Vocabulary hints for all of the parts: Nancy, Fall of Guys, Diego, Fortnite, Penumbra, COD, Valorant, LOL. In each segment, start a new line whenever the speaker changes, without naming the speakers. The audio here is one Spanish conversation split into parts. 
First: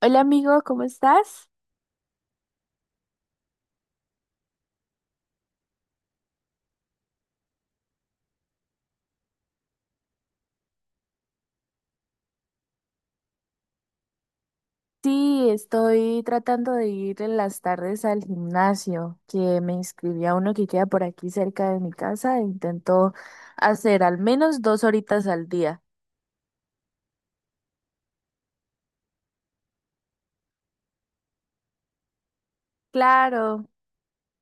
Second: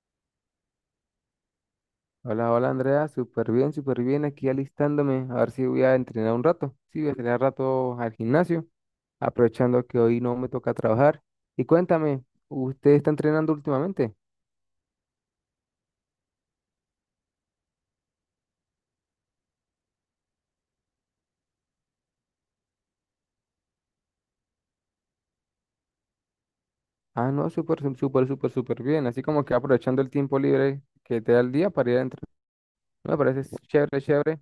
Hola amigo, ¿cómo estás?
Hola, hola Andrea, súper bien, aquí alistándome, a ver si voy a entrenar un rato, sí, voy a entrenar un rato al gimnasio, aprovechando que hoy no me toca trabajar. Y cuéntame, ¿usted está entrenando últimamente?
Sí, estoy tratando de ir en las tardes al gimnasio, que me inscribí a uno que queda por aquí cerca de mi casa e intento hacer al menos dos horitas al día.
Ah, no, súper, súper, súper, súper bien, así como que aprovechando el tiempo libre que te da el día para ir a entrenar, me parece
Claro,
chévere, chévere.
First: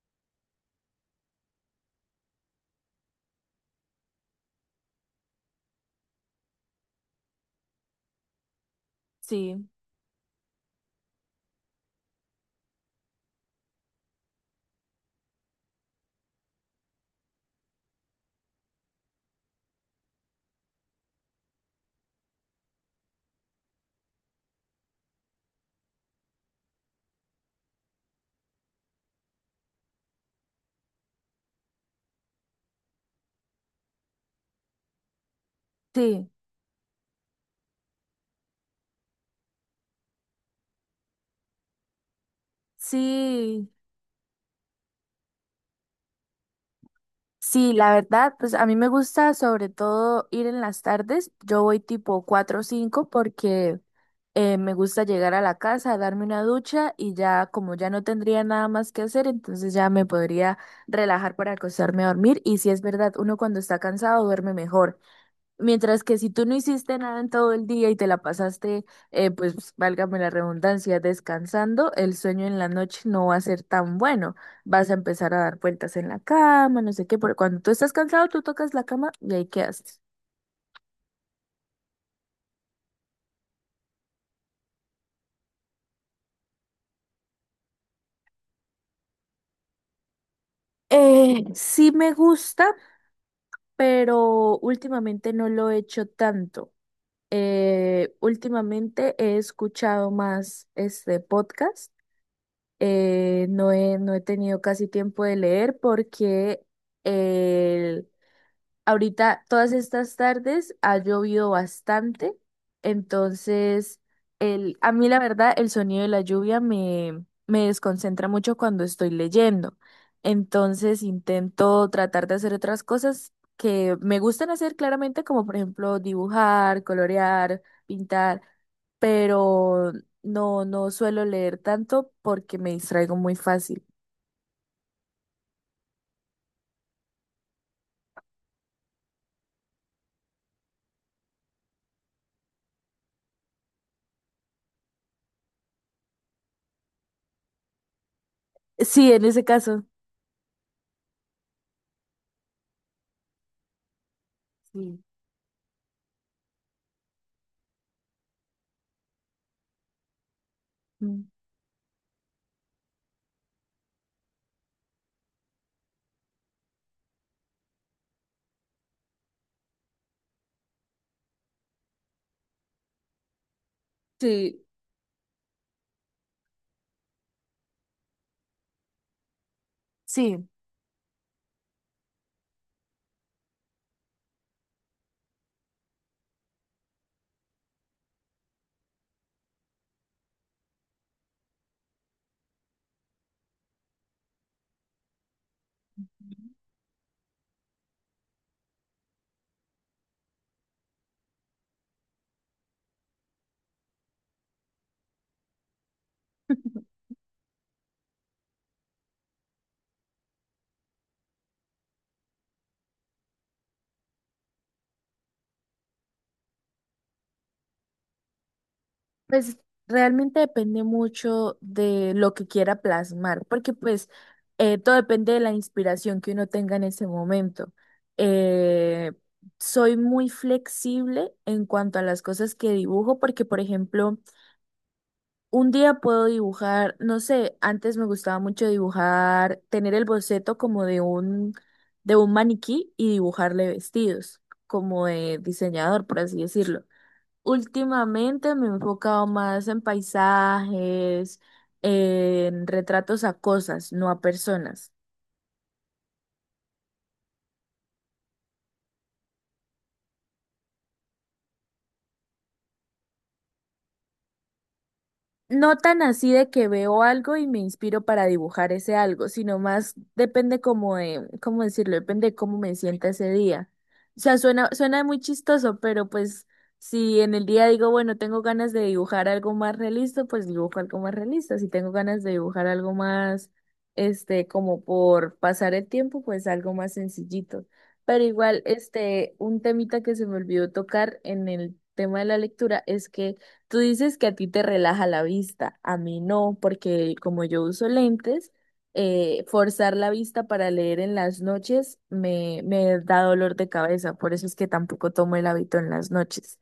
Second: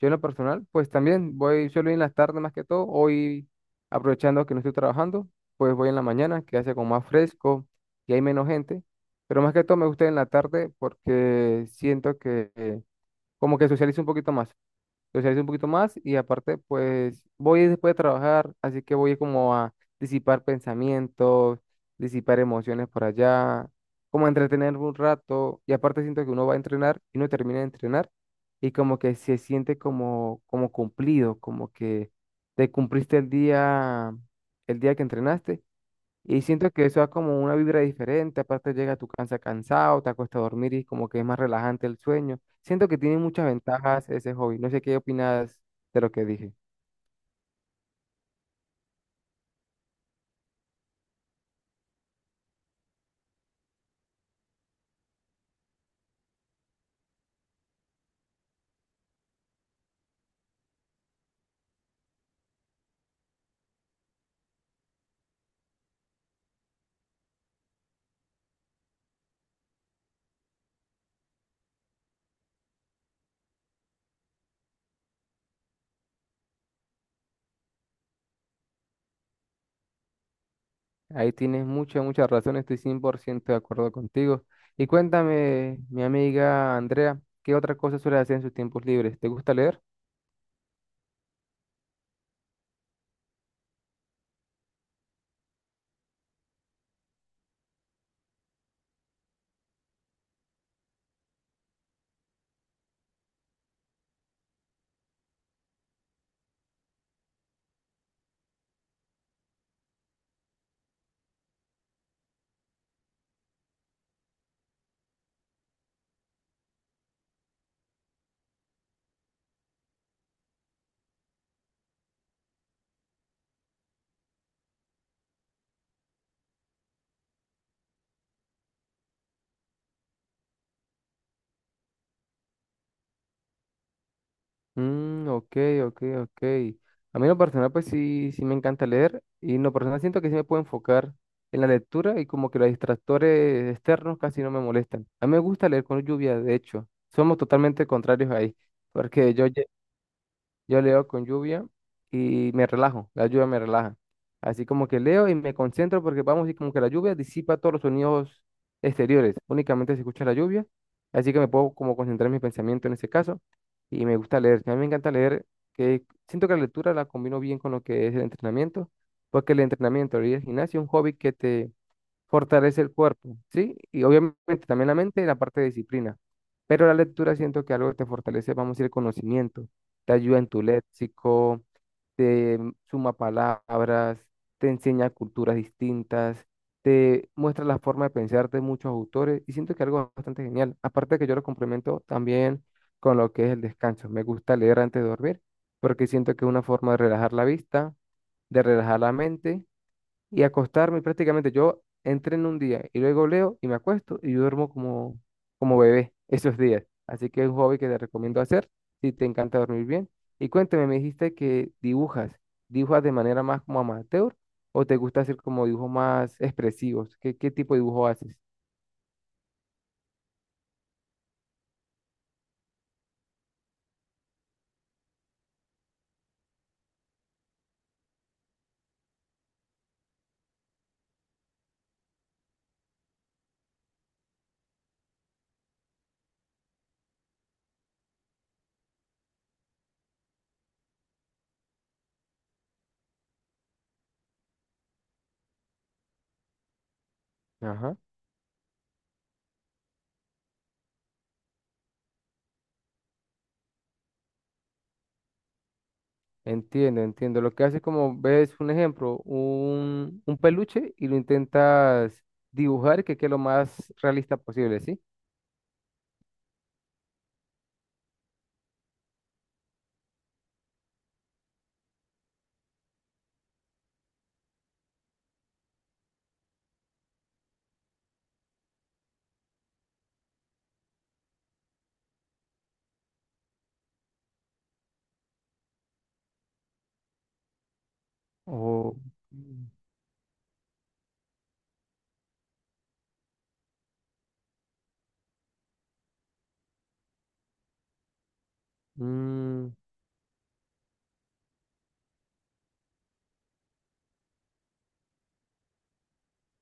Yo en lo personal, pues también voy, suelo ir en las tardes más que todo. Hoy, aprovechando que no estoy trabajando, pues voy en la mañana, que hace como más fresco y hay menos gente. Pero más que
sí,
todo me gusta ir en la tarde porque siento que como que socializo un poquito más y aparte, pues voy después de trabajar, así que voy como a disipar pensamientos, disipar emociones por allá, como a entretenerme un rato y aparte siento que uno va a entrenar y uno termina de entrenar y como que se siente como, como cumplido, como que te cumpliste el día que entrenaste
sí,
y siento que eso da como una vibra diferente, aparte llega a tu casa cansado, te acuestas a dormir y como que es más relajante el sueño. Siento que tiene muchas
sí,
ventajas ese hobby. No sé qué opinas de lo que dije.
sí, la verdad, pues a mí me gusta sobre todo ir en las tardes, yo voy tipo 4 o 5 porque... me gusta llegar a la casa, darme una ducha y ya como ya no tendría nada más que hacer, entonces ya me podría relajar para acostarme a dormir. Y si es verdad, uno cuando está cansado duerme mejor. Mientras que si tú no hiciste nada en todo el día y te la pasaste, pues válgame la redundancia, descansando, el sueño en la noche no va a ser tan bueno. Vas a empezar a dar vueltas en la cama, no sé qué, porque cuando tú estás cansado, tú tocas la cama y ahí quedaste.
Ahí tienes mucha, mucha razón, estoy 100% de acuerdo contigo. Y cuéntame, mi amiga Andrea, ¿qué otra cosa suele hacer en sus tiempos libres? ¿Te gusta leer?
Sí me gusta, pero últimamente no lo he hecho tanto. Últimamente he escuchado más este podcast. No he tenido casi tiempo de leer porque el- ahorita, todas estas tardes ha llovido bastante, entonces el, a mí la verdad el sonido de la lluvia me desconcentra mucho cuando estoy leyendo. Entonces intento tratar de hacer otras cosas que me gustan hacer claramente, como por ejemplo dibujar, colorear, pintar, pero no, no suelo leer tanto porque me distraigo muy fácil.
Mm, ok, ok, ok. A mí en lo personal, pues sí, sí me encanta leer y en lo personal siento que sí me puedo enfocar en la lectura y como que los distractores externos casi no me molestan. A mí me gusta leer con lluvia, de hecho. Somos totalmente contrarios ahí,
Sí, en
porque
ese
yo,
caso.
yo leo con lluvia y me relajo, la lluvia me relaja. Así como que
Sí.
leo y me concentro porque vamos y como que la lluvia disipa todos los sonidos exteriores, únicamente se escucha la lluvia,
Mm.
así que me puedo como concentrar mi pensamiento en ese caso y me gusta leer. A mí me encanta leer, que siento que la lectura la combino bien con lo que es el entrenamiento, porque el entrenamiento y el gimnasio es un hobby que te fortalece el cuerpo, ¿sí? Y
Sí,
obviamente también la mente y la parte de disciplina. Pero la lectura siento que algo que te fortalece, vamos a decir, el conocimiento. Te ayuda
sí.
en tu léxico, te suma palabras, te enseña culturas distintas, te muestra la forma de pensar de muchos autores y siento que algo bastante genial. Aparte de que yo lo complemento también con lo que es el descanso. Me gusta leer antes de dormir porque siento que es una forma de relajar la vista, de relajar la mente y acostarme prácticamente. Yo entreno un día y luego leo y me acuesto y yo duermo como, como bebé esos días. Así que es un hobby que te recomiendo hacer si te encanta dormir bien. Y cuéntame, me dijiste que dibujas. ¿Dibujas de manera más como amateur o te gusta hacer como dibujos más expresivos? ¿Qué, qué tipo de dibujo haces?
Pues realmente depende mucho de lo que quiera plasmar, porque pues todo depende de la inspiración que uno tenga en ese momento. Eh, Soy muy flexible en cuanto a las cosas que dibujo, porque por ejemplo, un día puedo dibujar, no sé, antes me gustaba mucho dibujar, tener el boceto como de de un maniquí y dibujarle vestidos, como de diseñador, por así decirlo.
Ajá.
Últimamente me he enfocado más en paisajes, en retratos a cosas, no a personas.
Entiendo, entiendo. Lo que haces como ves un ejemplo, un peluche y lo intentas dibujar que quede lo más realista posible, ¿sí?
No tan así de que veo algo y me inspiro para dibujar ese algo, sino más depende como de, ¿cómo decirlo? Depende de cómo me sienta ese día. O sea, suena muy chistoso, pero pues si en el día digo, bueno, tengo ganas de dibujar algo más realista, pues dibujo algo más realista. Si tengo ganas de dibujar algo más, este, como por pasar el tiempo, pues algo más sencillito. Pero igual,
O...
este, un temita que se me olvidó tocar en el tema de la lectura es que tú dices que a ti te relaja la vista, a mí no, porque como yo uso lentes,
Mm,
forzar la vista para leer en las noches me da dolor de cabeza, por eso es que tampoco tomo el hábito en las noches.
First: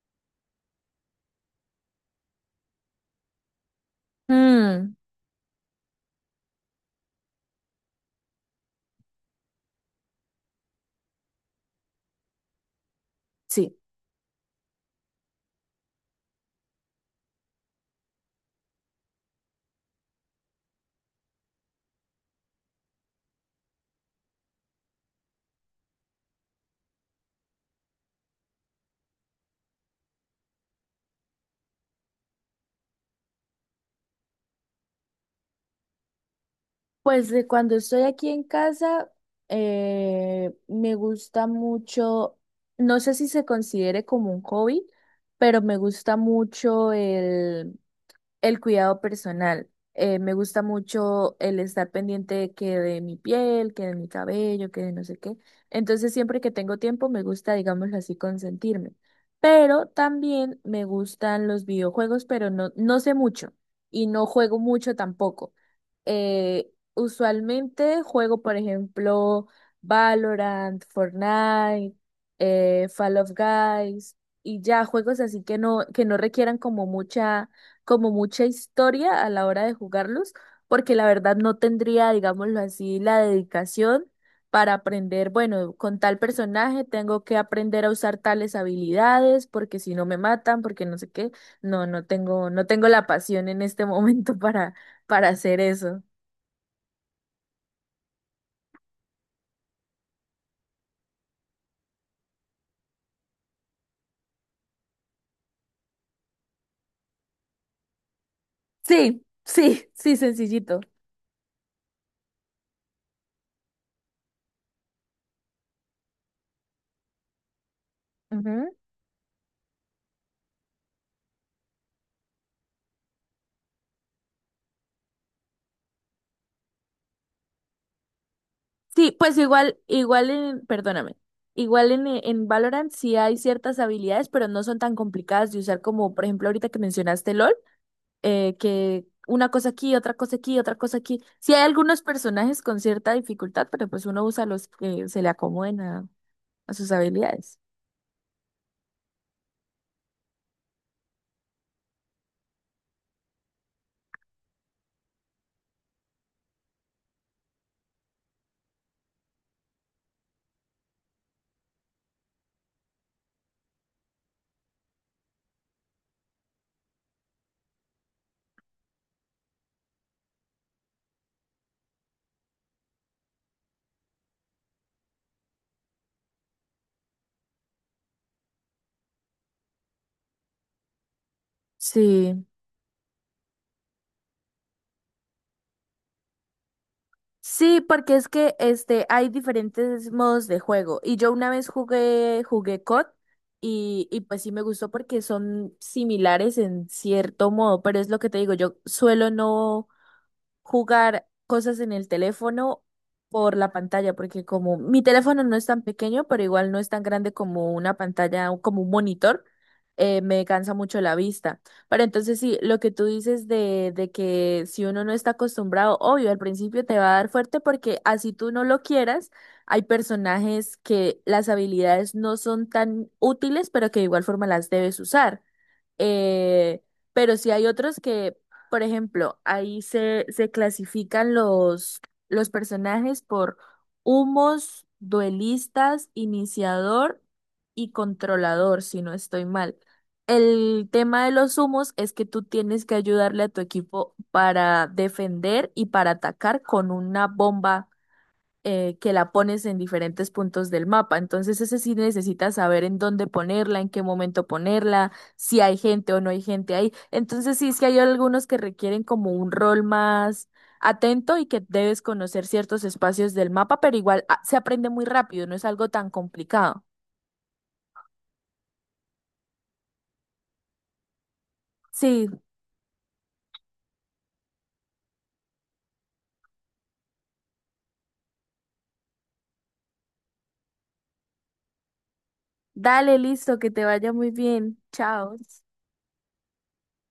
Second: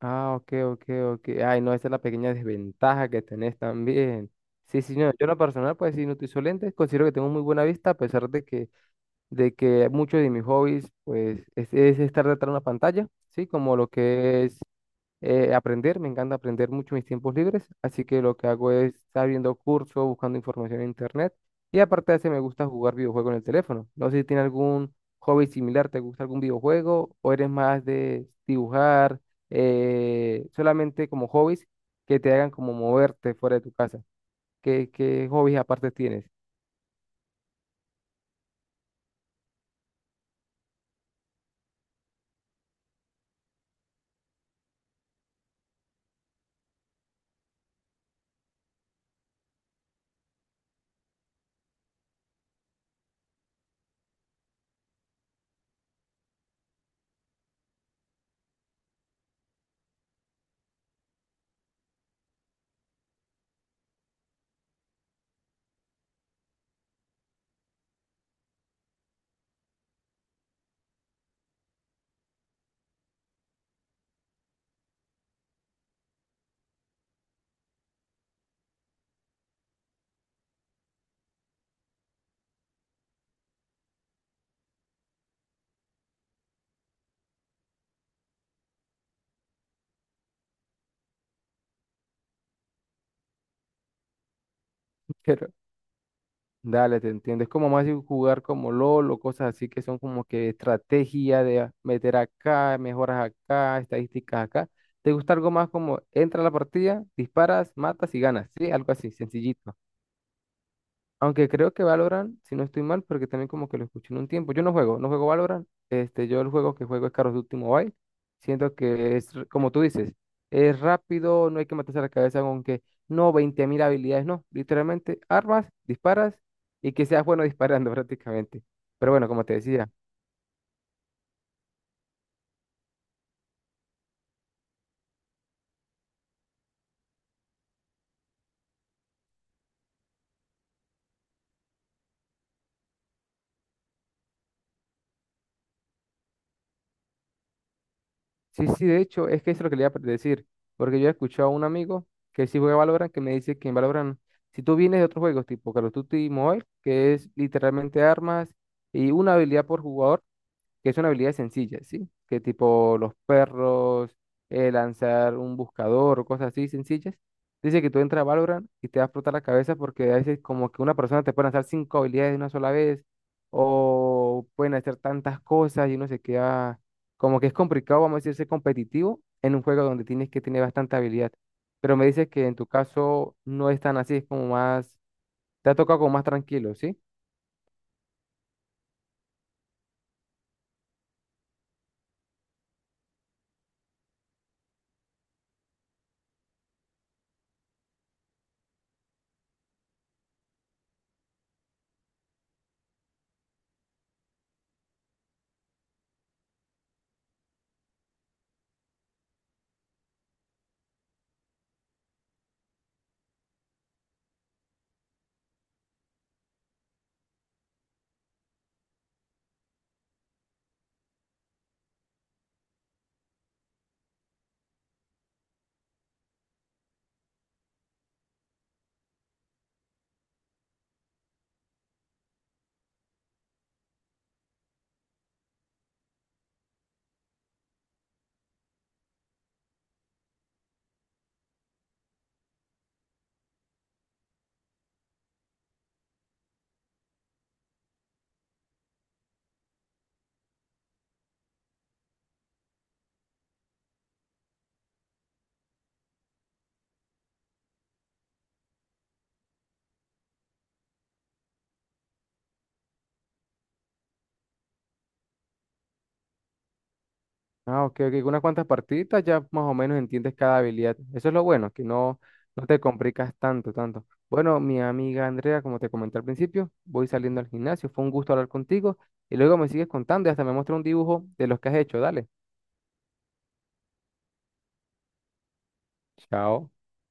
ah, ok, ok, ok. Ay, no, esa es la pequeña desventaja que tenés también. Sí,
Mm,
sí, no, yo en lo personal, pues sí, no utilizo lentes, considero que tengo muy buena vista, a pesar de que muchos de mis hobbies, pues, es estar detrás de una pantalla, ¿sí?
sí,
Como lo que es aprender, me encanta aprender mucho en mis tiempos libres, así que lo que hago es estar viendo cursos, buscando información en internet y aparte de eso me gusta jugar videojuegos en el teléfono. No sé si tiene algún hobby similar, ¿te gusta algún videojuego o eres más de dibujar solamente como hobbies que te hagan como moverte fuera de tu casa? ¿Qué, qué hobbies aparte tienes?
pues de cuando estoy aquí en casa, me gusta mucho, no sé si se considere como un hobby, pero me gusta mucho el cuidado personal. Me gusta mucho el estar pendiente de que de mi piel, que de mi cabello, que de no sé qué. Entonces, siempre que tengo tiempo, me gusta, digámoslo así, consentirme. Pero también me gustan los videojuegos, pero no, no sé mucho y no juego mucho tampoco. Usualmente juego, por ejemplo, Valorant, Fortnite, Fall of Guys y ya juegos así que no requieran como mucha historia a la hora de jugarlos, porque la verdad no tendría, digámoslo así, la dedicación para aprender, bueno, con tal personaje tengo que aprender a usar tales habilidades, porque si no me matan, porque no sé qué. No, no tengo la pasión en este momento para hacer eso.
Dale, te entiendo. Es como más de jugar como LOL o cosas así que son como que estrategia de meter acá, mejoras acá, estadísticas acá. ¿Te gusta algo más como entra a la partida, disparas, matas y ganas? Sí, algo así,
Sí,
sencillito.
sí, sí, sencillito.
Aunque creo que Valorant, si no estoy mal, porque también como que lo escuché en un tiempo. Yo no juego, no juego Valorant. Este, yo el juego que juego es Call of Duty Mobile. Siento que es, como tú dices, es rápido, no hay que matarse la cabeza con que no, 20 mil habilidades, no. Literalmente, armas, disparas y que seas bueno disparando prácticamente. Pero
Sí,
bueno,
pues
como te decía,
perdóname, igual en Valorant sí hay ciertas habilidades, pero no son tan complicadas de usar como, por ejemplo, ahorita que mencionaste LOL, que una cosa aquí, otra cosa aquí, otra cosa aquí. Sí hay algunos personajes con cierta dificultad, pero pues uno usa los que se le acomoden a sus habilidades.
sí, sí, de hecho, es que eso es lo que le iba a decir, porque yo he escuchado a un amigo que sí juega Valorant, que me dice que en Valorant, si tú vienes de otros juegos tipo Call of Duty Mobile, que es literalmente armas y una habilidad por jugador, que son habilidades sencillas, ¿sí? Que tipo los perros, lanzar un buscador o cosas así sencillas. Dice que tú entras a Valorant y te va a explotar la cabeza porque a veces como que una persona te puede lanzar 5 habilidades de una sola vez o pueden hacer tantas cosas y uno se queda como que es complicado, vamos a decir, ser competitivo en un juego donde tienes que tener bastante habilidad. Pero me dices
Sí.
que en tu caso no es tan así, es como más, te ha tocado como más tranquilo, ¿sí?
Sí, porque es que este hay diferentes modos de juego y yo una vez jugué COD y pues sí me gustó porque son similares en cierto modo, pero es lo que te digo, yo suelo no jugar cosas en el teléfono por la pantalla, porque como mi teléfono no es tan pequeño, pero igual no es tan grande como una pantalla, o como un monitor, me cansa mucho la vista. Pero entonces sí, lo que tú dices de que si uno no está acostumbrado, obvio, al principio te va a dar fuerte porque así tú no lo quieras, hay personajes que las habilidades no son tan útiles, pero que de igual forma las debes usar. Eh, pero sí hay otros que por ejemplo, ahí se clasifican los personajes por humos, duelistas, iniciador y controlador, si no estoy mal. El tema de los humos es que tú tienes que ayudarle a tu equipo para defender y para atacar con una bomba que la pones en diferentes puntos del mapa. Entonces, ese sí necesitas saber en dónde ponerla, en qué momento ponerla, si hay gente o no hay gente ahí. Entonces, sí, es que hay algunos que requieren como un rol más atento y que debes conocer ciertos espacios del mapa, pero igual ah, se aprende muy rápido, no es algo tan complicado.
Ah, ok, ok. Unas cuantas partiditas ya más o menos entiendes cada habilidad. Eso es lo bueno, que no,
Sí,
no te complicas tanto, tanto. Bueno, mi amiga Andrea, como te comenté al principio, voy saliendo al gimnasio. Fue un gusto hablar contigo. Y luego me sigues contando y hasta me muestra un dibujo de los que has hecho. Dale.
dale, listo, que te vaya muy bien. Chao.
Chao.